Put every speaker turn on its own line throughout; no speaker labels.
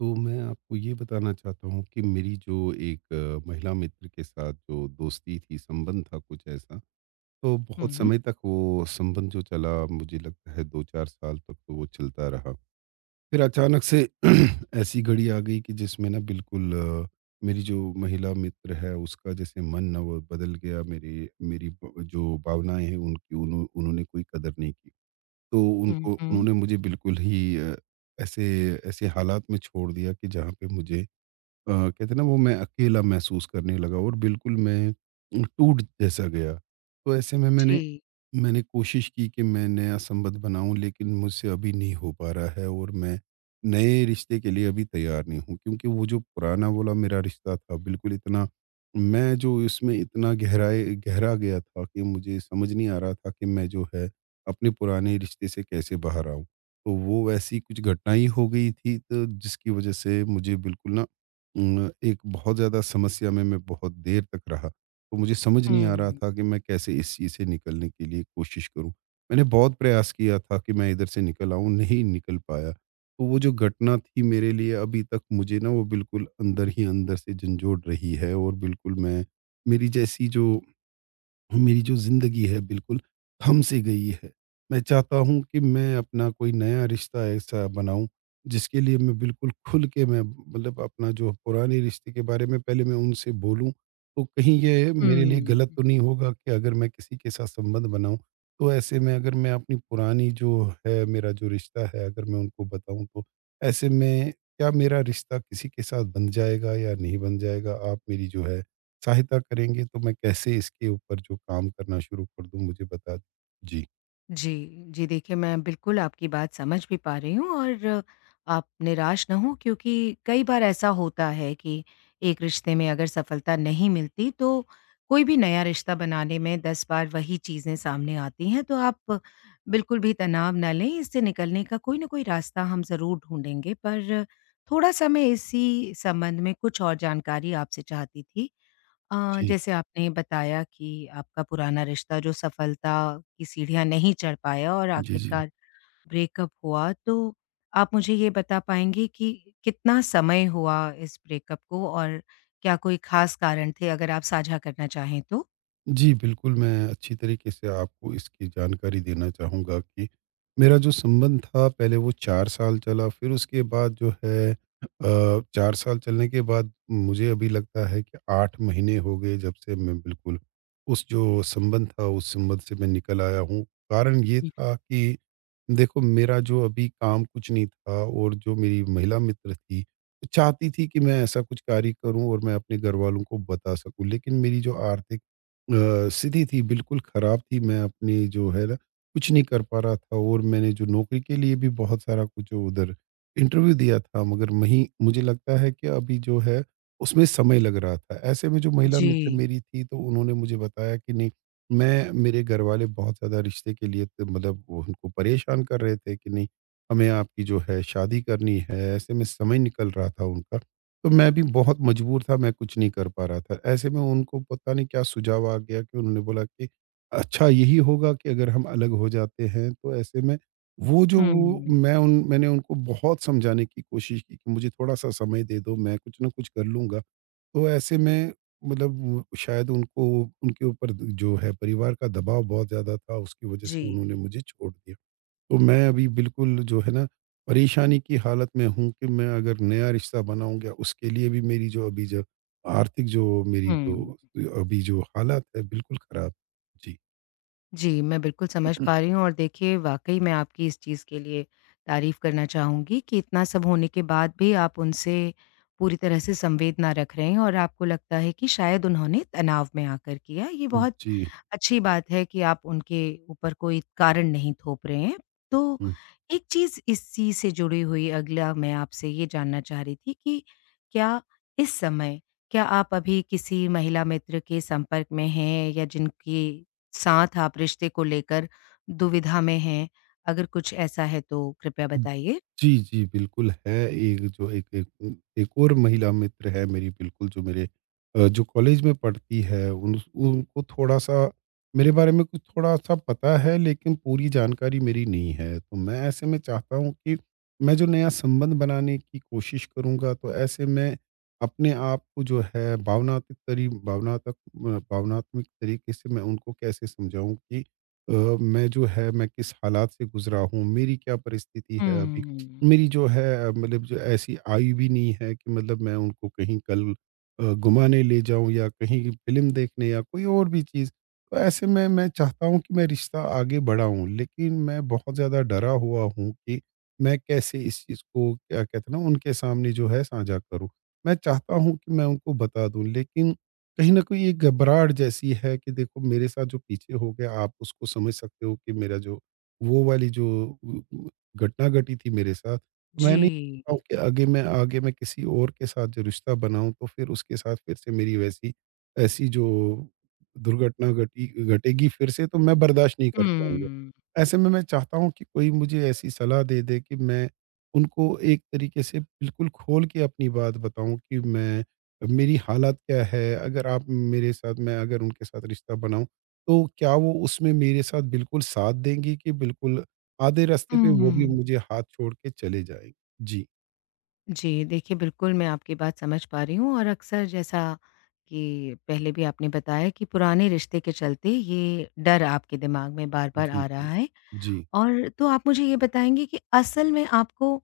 तो मैं आपको ये बताना चाहता हूँ कि मेरी जो एक महिला मित्र के साथ जो दोस्ती थी, संबंध था कुछ ऐसा। तो बहुत
हुँ,
समय तक वो संबंध जो चला मुझे लगता है 2-4 साल तक तो वो चलता रहा। फिर अचानक से ऐसी घड़ी आ गई कि जिसमें ना बिल्कुल मेरी जो महिला मित्र है उसका जैसे मन ना वो बदल गया, मेरी मेरी ब जो भावनाएँ हैं उनकी उन्होंने कोई कदर नहीं की। तो
हुँ,
उनको
हुँ।
उन्होंने मुझे बिल्कुल ही ऐसे ऐसे हालात में छोड़ दिया कि जहाँ पे मुझे कहते हैं ना वो मैं अकेला महसूस करने लगा और बिल्कुल मैं टूट जैसा गया। तो ऐसे में मैंने
जी।
मैंने कोशिश की कि मैं नया संबंध बनाऊं, लेकिन मुझसे अभी नहीं हो पा रहा है और मैं नए रिश्ते के लिए अभी तैयार नहीं हूं, क्योंकि वो जो पुराना वाला मेरा रिश्ता था बिल्कुल इतना, मैं जो इसमें इतना गहरा गया था कि मुझे समझ नहीं आ रहा था कि मैं जो है अपने पुराने रिश्ते से कैसे बाहर आऊं। तो वो ऐसी कुछ घटनाएं हो गई थी, तो जिसकी वजह से मुझे बिल्कुल ना एक बहुत ज़्यादा समस्या में मैं बहुत देर तक रहा। तो मुझे समझ नहीं आ रहा
हुँ,
था कि मैं कैसे इस चीज़ से निकलने के लिए कोशिश करूं। मैंने बहुत प्रयास किया था कि मैं इधर से निकल आऊं, नहीं निकल पाया। तो वो जो घटना थी मेरे लिए अभी तक मुझे ना वो बिल्कुल अंदर ही अंदर से झंझोड़ रही है और बिल्कुल मैं, मेरी जैसी जो मेरी जो ज़िंदगी है बिल्कुल थम सी गई है। मैं चाहता हूँ कि मैं अपना कोई नया रिश्ता ऐसा बनाऊँ जिसके लिए मैं बिल्कुल खुल के मैं, मतलब अपना जो पुराने रिश्ते के बारे में पहले मैं उनसे बोलूँ। तो कहीं ये मेरे लिए
हुँ।
गलत तो नहीं होगा कि अगर मैं किसी के साथ संबंध बनाऊँ। तो ऐसे में अगर मैं अपनी पुरानी जो है, मेरा जो रिश्ता है अगर मैं उनको बताऊँ, तो ऐसे में क्या मेरा रिश्ता किसी के साथ बन जाएगा या नहीं बन जाएगा? आप मेरी जो है सहायता करेंगे तो मैं कैसे इसके ऊपर जो काम करना शुरू कर दूँ मुझे बता दो। जी।
जी, जी, देखिए मैं बिल्कुल आपकी बात समझ भी पा रही हूँ। और आप निराश ना हों, क्योंकि कई बार ऐसा होता है कि एक रिश्ते में अगर सफलता नहीं मिलती तो कोई भी नया रिश्ता बनाने में 10 बार वही चीज़ें सामने आती हैं। तो आप बिल्कुल भी तनाव ना लें, इससे निकलने का कोई न कोई रास्ता हम ज़रूर ढूँढेंगे। पर थोड़ा-सा मैं इसी संबंध में कुछ और जानकारी आपसे चाहती थी।
जी।
जैसे आपने बताया कि आपका पुराना रिश्ता जो सफलता की सीढ़ियाँ नहीं चढ़ पाया और
जी, जी।
आखिरकार ब्रेकअप हुआ, तो आप मुझे ये बता पाएँगे कि कितना समय हुआ इस ब्रेकअप को, और क्या कोई ख़ास कारण थे? अगर आप साझा करना चाहें तो?
जी, बिल्कुल, मैं अच्छी तरीके से आपको इसकी जानकारी देना चाहूँगा कि मेरा जो संबंध था पहले वो 4 साल चला, फिर उसके बाद जो है 4 साल चलने के बाद मुझे अभी लगता है कि 8 महीने हो गए जब से मैं बिल्कुल उस जो संबंध था उस संबंध से मैं निकल आया हूँ। कारण ये था कि देखो मेरा जो अभी काम कुछ नहीं था और जो मेरी महिला मित्र थी, वो चाहती थी कि मैं ऐसा कुछ कार्य करूँ और मैं अपने घरवालों को बता सकूँ। लेकिन मेरी जो आर्थिक सीधी थी, बिल्कुल ख़राब थी। मैं अपनी जो है ना, कुछ नहीं कर पा रहा था और मैंने जो नौकरी के लिए भी बहुत सारा कुछ उधर इंटरव्यू दिया था, मगर वहीं मुझे लगता है कि अभी जो है, उसमें समय लग रहा था। ऐसे में जो महिला मित्र
जी।
मेरी थी, तो उन्होंने मुझे बताया कि नहीं, मैं मेरे घरवाले बहुत ज़्यादा रिश्ते के लिए त मतलब वो उनको परेशान कर रहे थे कि नहीं, हमें आपकी जो है शादी करनी है। ऐसे में समय निकल रहा था उनका। तो मैं भी बहुत मजबूर था, मैं कुछ नहीं कर पा रहा था। ऐसे में उनको पता नहीं क्या सुझाव आ गया कि उन्होंने बोला कि अच्छा यही होगा कि अगर हम अलग हो जाते हैं। तो ऐसे में वो जो वो मैं
हुँ,
उन मैंने उनको बहुत समझाने की कोशिश की कि मुझे थोड़ा-सा समय दे दो, मैं कुछ ना कुछ कर लूँगा। तो ऐसे में मतलब वो शायद उनको, उनके ऊपर जो है परिवार का दबाव बहुत ज़्यादा था, उसकी वज़ह से
जी,
उन्होंने मुझे छोड़ दिया। तो मैं अभी बिल्कुल जो है ना परेशानी की हालत में हूँ कि मैं अगर नया रिश्ता बनाऊँगा उसके लिए भी मेरी जो अभी जो आर्थिक जो मेरी जो
हुँ।
अभी जो हालत है बिल्कुल ख़राब। जी।
जी, मैं बिल्कुल समझ पा रही हूँ। और देखिए, वाक़ई मैं आपकी इस चीज़ के लिए तारीफ़ करना चाहूँगी कि इतना सब होने के बाद भी आप उनसे पूरी तरह से संवेद ना रख रहे हैं और आपको लगता है कि शायद उन्होंने तनाव में आकर किया। ये बहुत
जी।
अच्छी बात है कि आप उनके ऊपर कोई कारण नहीं थोप रहे हैं। तो
हुँ।
एक चीज़ इसी से जुड़ी हुई अगला मैं आपसे ये जानना चाह रही थी कि क्या इस समय, क्या आप अभी किसी महिला मित्र के संपर्क में हैं, या जिनके साथ आप रिश्ते को लेकर दुविधा में हैं? अगर कुछ ऐसा है तो कृपया बताइए?
जी, जी, बिल्कुल है। एक जो एक एक उम, एक और महिला मित्र है मेरी, बिल्कुल जो मेरे जो कॉलेज में पढ़ती है, उन उनको थोड़ा-सा मेरे बारे में कुछ थोड़ा-सा पता है, लेकिन पूरी जानकारी मेरी नहीं है। तो मैं ऐसे में चाहता हूँ कि मैं जो नया संबंध बनाने की कोशिश करूँगा, तो ऐसे में अपने आप को जो है भावनात्मक तरीके से मैं उनको कैसे समझाऊँ कि अ, मैं जो है मैं किस हालात से गुज़रा हूँ, मेरी क्या परिस्थिति है अभी।
हुँ।
मेरी जो है मतलब जो ऐसी आयु भी नहीं है कि मतलब मैं उनको कहीं कल घुमाने ले जाऊं या कहीं फिल्म देखने या कोई और भी चीज़। तो ऐसे में मैं चाहता हूं कि मैं रिश्ता आगे बढ़ाऊं, लेकिन मैं बहुत ज़्यादा डरा हुआ हूं कि मैं कैसे इस चीज़ को क्या कहते हैं ना उनके सामने जो है साझा करूं। मैं चाहता हूं कि मैं उनको बता दूं, लेकिन कहीं ना कहीं एक घबराहट जैसी है कि देखो मेरे साथ जो पीछे हो गया आप उसको समझ सकते हो कि मेरा जो वो वाली जो गट्टा-गटी थी मेरे साथ। तो मैं नहीं
जी।
चाहता हूँ कि आगे मैं किसी और के साथ जो रिश्ता बनाऊँ, तो फिर उसके साथ फिर से मेरी वैसी ऐसी जो दुर्घटना घटी घटेगी फिर से, तो मैं बर्दाश्त नहीं कर पाऊँगा।
हुँ,
ऐसे में मैं चाहता हूँ कि कोई मुझे ऐसी सलाह दे दे कि मैं उनको एक तरीके से बिल्कुल खोल के अपनी बात बताऊँ कि मैं, मेरी हालत क्या है? अगर आप मेरे साथ, मैं अगर उनके साथ रिश्ता बनाऊँ, तो क्या वो उसमें मेरे साथ बिल्कुल साथ देंगी कि बिल्कुल आधे रास्ते पे वो भी
हुँ।
मुझे हाथ छोड़ के चले जाएँगे? जी,
जी, देखिए, बिल्कुल मैं आपकी बात समझ पा रही हूँ। और अक्सर जैसा कि पहले भी आपने बताया, कि पुराने रिश्ते के चलते ये डर आपके दिमाग में बार-बार
जी,
आ रहा
जी।
है।
जी,
और तो आप मुझे ये बताएँगे कि असल में आपको,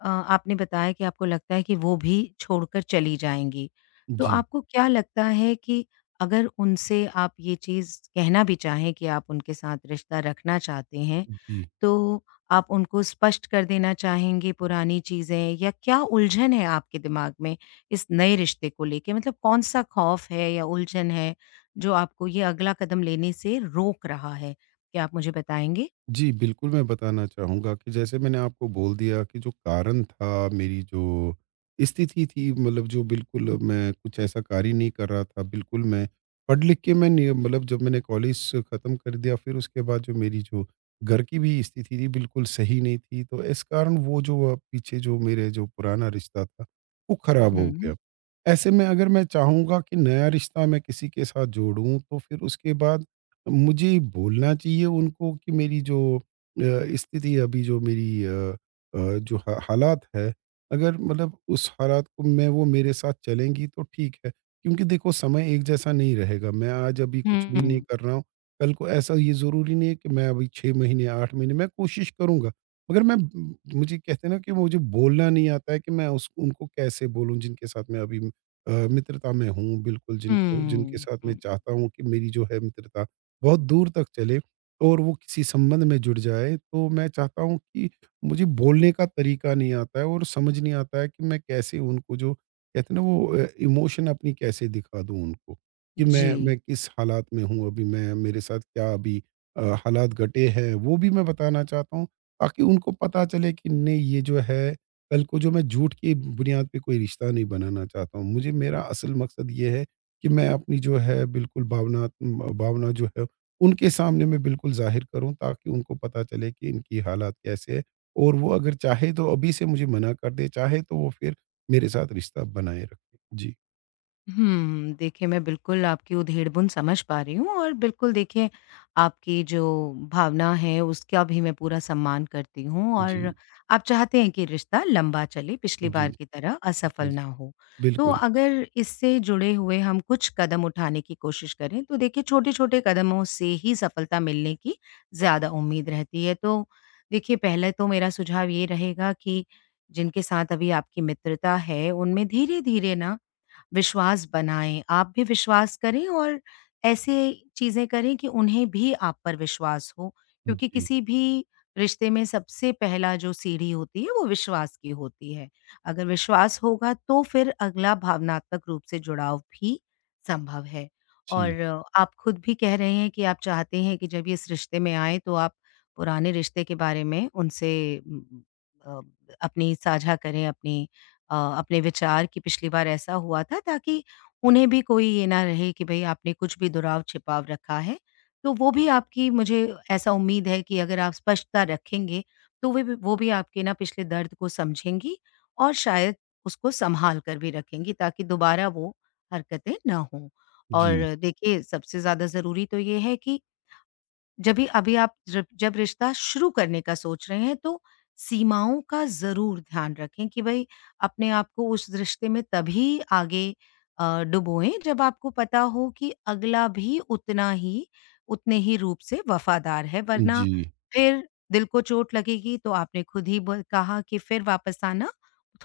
आपने बताया कि आपको लगता है कि वो भी छोड़कर चली जाएँगी। तो
जी,
आपको क्या लगता है कि अगर उनसे आप ये चीज़ कहना भी चाहें कि आप उनके साथ रिश्ता रखना चाहते हैं,
जी।
तो आप उनको स्पष्ट कर देना चाहेंगे पुरानी चीज़ें, या क्या उलझन है आपके दिमाग में इस नए रिश्ते को लेके? मतलब कौन-सा खौफ है या उलझन है जो आपको ये अगला कदम लेने से रोक रहा है? क्या आप मुझे बताएँगे?
जी, बिल्कुल, मैं बताना चाहूँगा कि जैसे मैंने आपको बोल दिया कि जो कारण था, मेरी जो स्थिति थी, मतलब जो बिल्कुल मैं कुछ ऐसा कार्य नहीं कर रहा था। बिल्कुल, मैं पढ़ लिख के मैं नि मतलब जब मैंने कॉलेज ख़त्म कर दिया, फिर उसके बाद जो मेरी जो घर की भी स्थिति थी, बिल्कुल सही नहीं थी। तो इस कारण वो जो पीछे जो मेरे जो पुराना रिश्ता था, वो ख़राब हो
हुँ,
गया। ऐसे में अगर मैं चाहूँगा कि नया रिश्ता मैं किसी के साथ जोड़ूँ, तो फिर उसके बाद मुझे बोलना चाहिए उनको कि मेरी जो स्थिति अभी, जो मेरी जो हा हालात है, अगर मतलब उस हालात को मैं, वो मेरे साथ चलेंगी तो ठीक है। क्योंकि देखो समय एक जैसा नहीं रहेगा। मैं आज अभी कुछ
हुँ,
भी नहीं
हुँ,
कर रहा हूँ, कल को ऐसा ये ज़रूरी नहीं है। कि मैं अभी 6 महीने, 8 महीने मैं कोशिश करूँगा। मगर मैं मुझे कहते हैं ना कि मुझे बोलना नहीं आता है कि मैं उस उनको कैसे बोलूँ जिनके साथ मैं अभी मित्रता में हूँ, बिल्कुल जिनके जिनके
हुँ,
साथ मैं
हुँ।
चाहता हूँ कि मेरी जो है मित्रता बहुत दूर तक चले और वो किसी संबंध में जुड़ जाए। तो मैं चाहता हूँ कि मुझे बोलने का तरीका नहीं आता है और समझ नहीं आता है कि मैं कैसे उनको जो कहते हैं ना वो इमोशन अपनी कैसे दिखा दूँ उनको कि मैं
जी।
मैं किस हालात में हूँ अभी, मैं मेरे साथ क्या अभी अ, हालात घटे हैं वो भी मैं बताना चाहता हूँ, ताकि उनको पता चले कि नहीं ये जो है कल को जो, मैं झूठ की बुनियाद पे कोई रिश्ता नहीं बनाना चाहता हूँ। मुझे, मेरा असल मकसद ये है कि मैं अपनी जो है बिल्कुल भावना, भावना जो है उनके सामने मैं बिल्कुल ज़ाहिर करूँ, ताकि उनको पता चले कि इनकी हालात कैसे है और वो अगर चाहे तो अभी से मुझे मना कर दे, चाहे तो वो फिर मेरे साथ रिश्ता बनाए रखे। जी।
हुँ, देखिए, मैं बिल्कुल आपकी उधेड़-बुन समझ पा रही हूँ। और बिल्कुल देखिए, आपकी जो भावना है उसका भी मैं पूरा सम्मान करती हूँ। और
जी,
आप चाहते हैं कि रिश्ता लंबा चले, पिछली
जी,
बार की तरह असफल
जी, जी।
ना हो। तो
बिल्कुल।
अगर इससे जुड़े हुए हम कुछ कदम उठाने की कोशिश करें, तो देखिए, छोटे-छोटे कदमों से ही सफलता मिलने की ज़्यादा उम्मीद रहती है। तो देखिए, पहले तो मेरा सुझाव ये रहेगा कि जिनके साथ अभी आपकी मित्रता है, उनमें धीरे-धीरे ना विश्वास बनाएँ। आप भी विश्वास करें, और ऐसे चीज़ें करें कि उन्हें भी आप पर विश्वास हो, क्योंकि
जी,
किसी भी रिश्ते में सबसे पहला जो सीढ़ी होती है वो विश्वास की होती है। अगर विश्वास होगा तो फिर अगला भावनात्मक रूप से जुड़ाव भी संभव है।
जी,
और आप खुद भी कह रहे हैं कि आप चाहते हैं कि जब ये इस रिश्ते में आएँ, तो आप पुराने रिश्ते के बारे में उनसे उम, अ, अपनी साझा करें, अपने विचार, कि पिछली बार ऐसा हुआ था, ताकि उन्हें भी कोई ये ना रहे कि भई आपने कुछ भी दुराव छिपाव रखा है। तो वो भी आपकी, मुझे ऐसा उम्मीद है कि अगर आप स्पष्टता रखेंगे तो वे भी वो भी आपके ना पिछले दर्द को समझेंगी, और शायद उसको सँभाल कर भी रखेंगी ताकि दोबारा वो हरकतें ना हों।
जी,
और देखिए, सबसे ज़्यादा ज़रूरी तो ये है कि जब भी अभी, आप जब जब रिश्ता शुरू करने का सोच रहे हैं, तो सीमाओं का ज़रूर ध्यान रखें कि भई, अपने आप को उस रिश्ते में तभी आगे डुबोएँ जब आपको पता हो कि अगला भी उतना ही उतने ही रूप से वफ़ादार है। वरना
जी,
फिर दिल को चोट लगेगी, तो आपने खुद ही ब कहा कि फिर वापस आना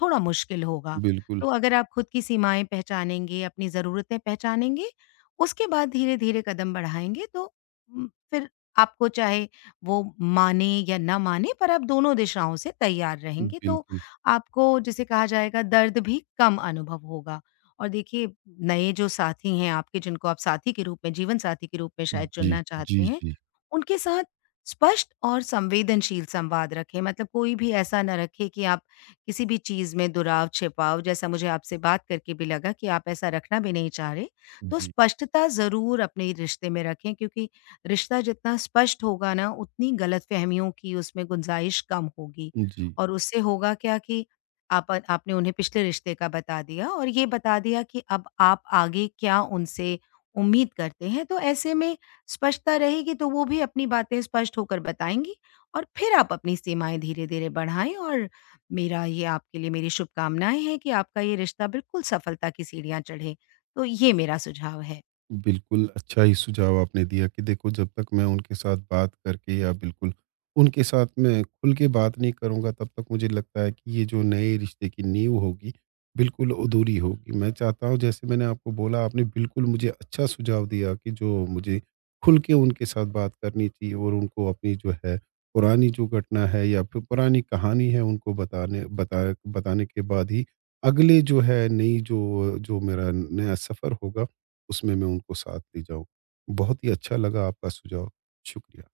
थोड़ा मुश्किल होगा।
बिल्कुल,
तो अगर आप खुद की सीमाएँ पहचानेंगे, अपनी ज़रूरतें पहचानेंगे, उसके बाद धीरे-धीरे कदम बढ़ाएँगे, तो फिर आपको, चाहे वो माने या ना माने, पर आप दोनों दिशाओं से तैयार रहेंगे तो
बिल्कुल।
आपको, जिसे कहा जाएगा, दर्द भी कम अनुभव होगा। और देखिए, नए जो साथी हैं आपके, जिनको आप साथी के रूप में, जीवनसाथी के रूप में शायद
जी,
चुनना
जी,
चाहते हैं,
जी,
उनके साथ स्पष्ट और संवेदनशील संवाद रखें। मतलब कोई भी ऐसा ना रखें कि आप किसी भी चीज़ में दुराव-छिपाव, जैसा मुझे आपसे बात करके भी लगा कि आप ऐसा रखना भी नहीं चाह रहे। तो
जी,
स्पष्टता ज़रूर अपने रिश्ते में रखें, क्योंकि रिश्ता जितना स्पष्ट होगा ना, उतनी गलतफ़हमियों की उसमें गुंजाइश कम होगी।
जी।
और उससे होगा क्या, कि आप आपने उन्हें पिछले रिश्ते का बता दिया, और ये बता दिया कि अब आप आगे क्या उनसे उम्मीद करते हैं, तो ऐसे में स्पष्टता रहेगी तो वो भी अपनी बातें स्पष्ट होकर बताएँगी। और फिर आप अपनी सीमाएँ धीरे-धीरे बढ़ाएँ। और मेरा ये, आपके लिए मेरी शुभकामनाएँ हैं कि आपका ये रिश्ता बिल्कुल सफलता की सीढ़ियाँ चढ़े। तो ये मेरा सुझाव है।
बिल्कुल, अच्छा ही सुझाव आपने दिया कि देखो जब तक मैं उनके साथ बात करके या बिल्कुल उनके साथ मैं खुल के बात नहीं करूँगा, तब तक मुझे लगता है कि ये जो नए रिश्ते की नींव होगी, बिल्कुल अधूरी होगी। मैं चाहता हूँ जैसे मैंने आपको बोला, आपने बिल्कुल मुझे अच्छा सुझाव दिया कि जो मुझे खुल के उनके साथ बात करनी चाहिए और उनको अपनी जो है पुरानी जो घटना है या फिर पुरानी कहानी है उनको बताने के बाद ही अगले जो है नई जो जो मेरा नया सफ़र होगा उसमें मैं उनको साथ ले जाऊँ। बहुत ही अच्छा लगा आपका सुझाव। शुक्रिया।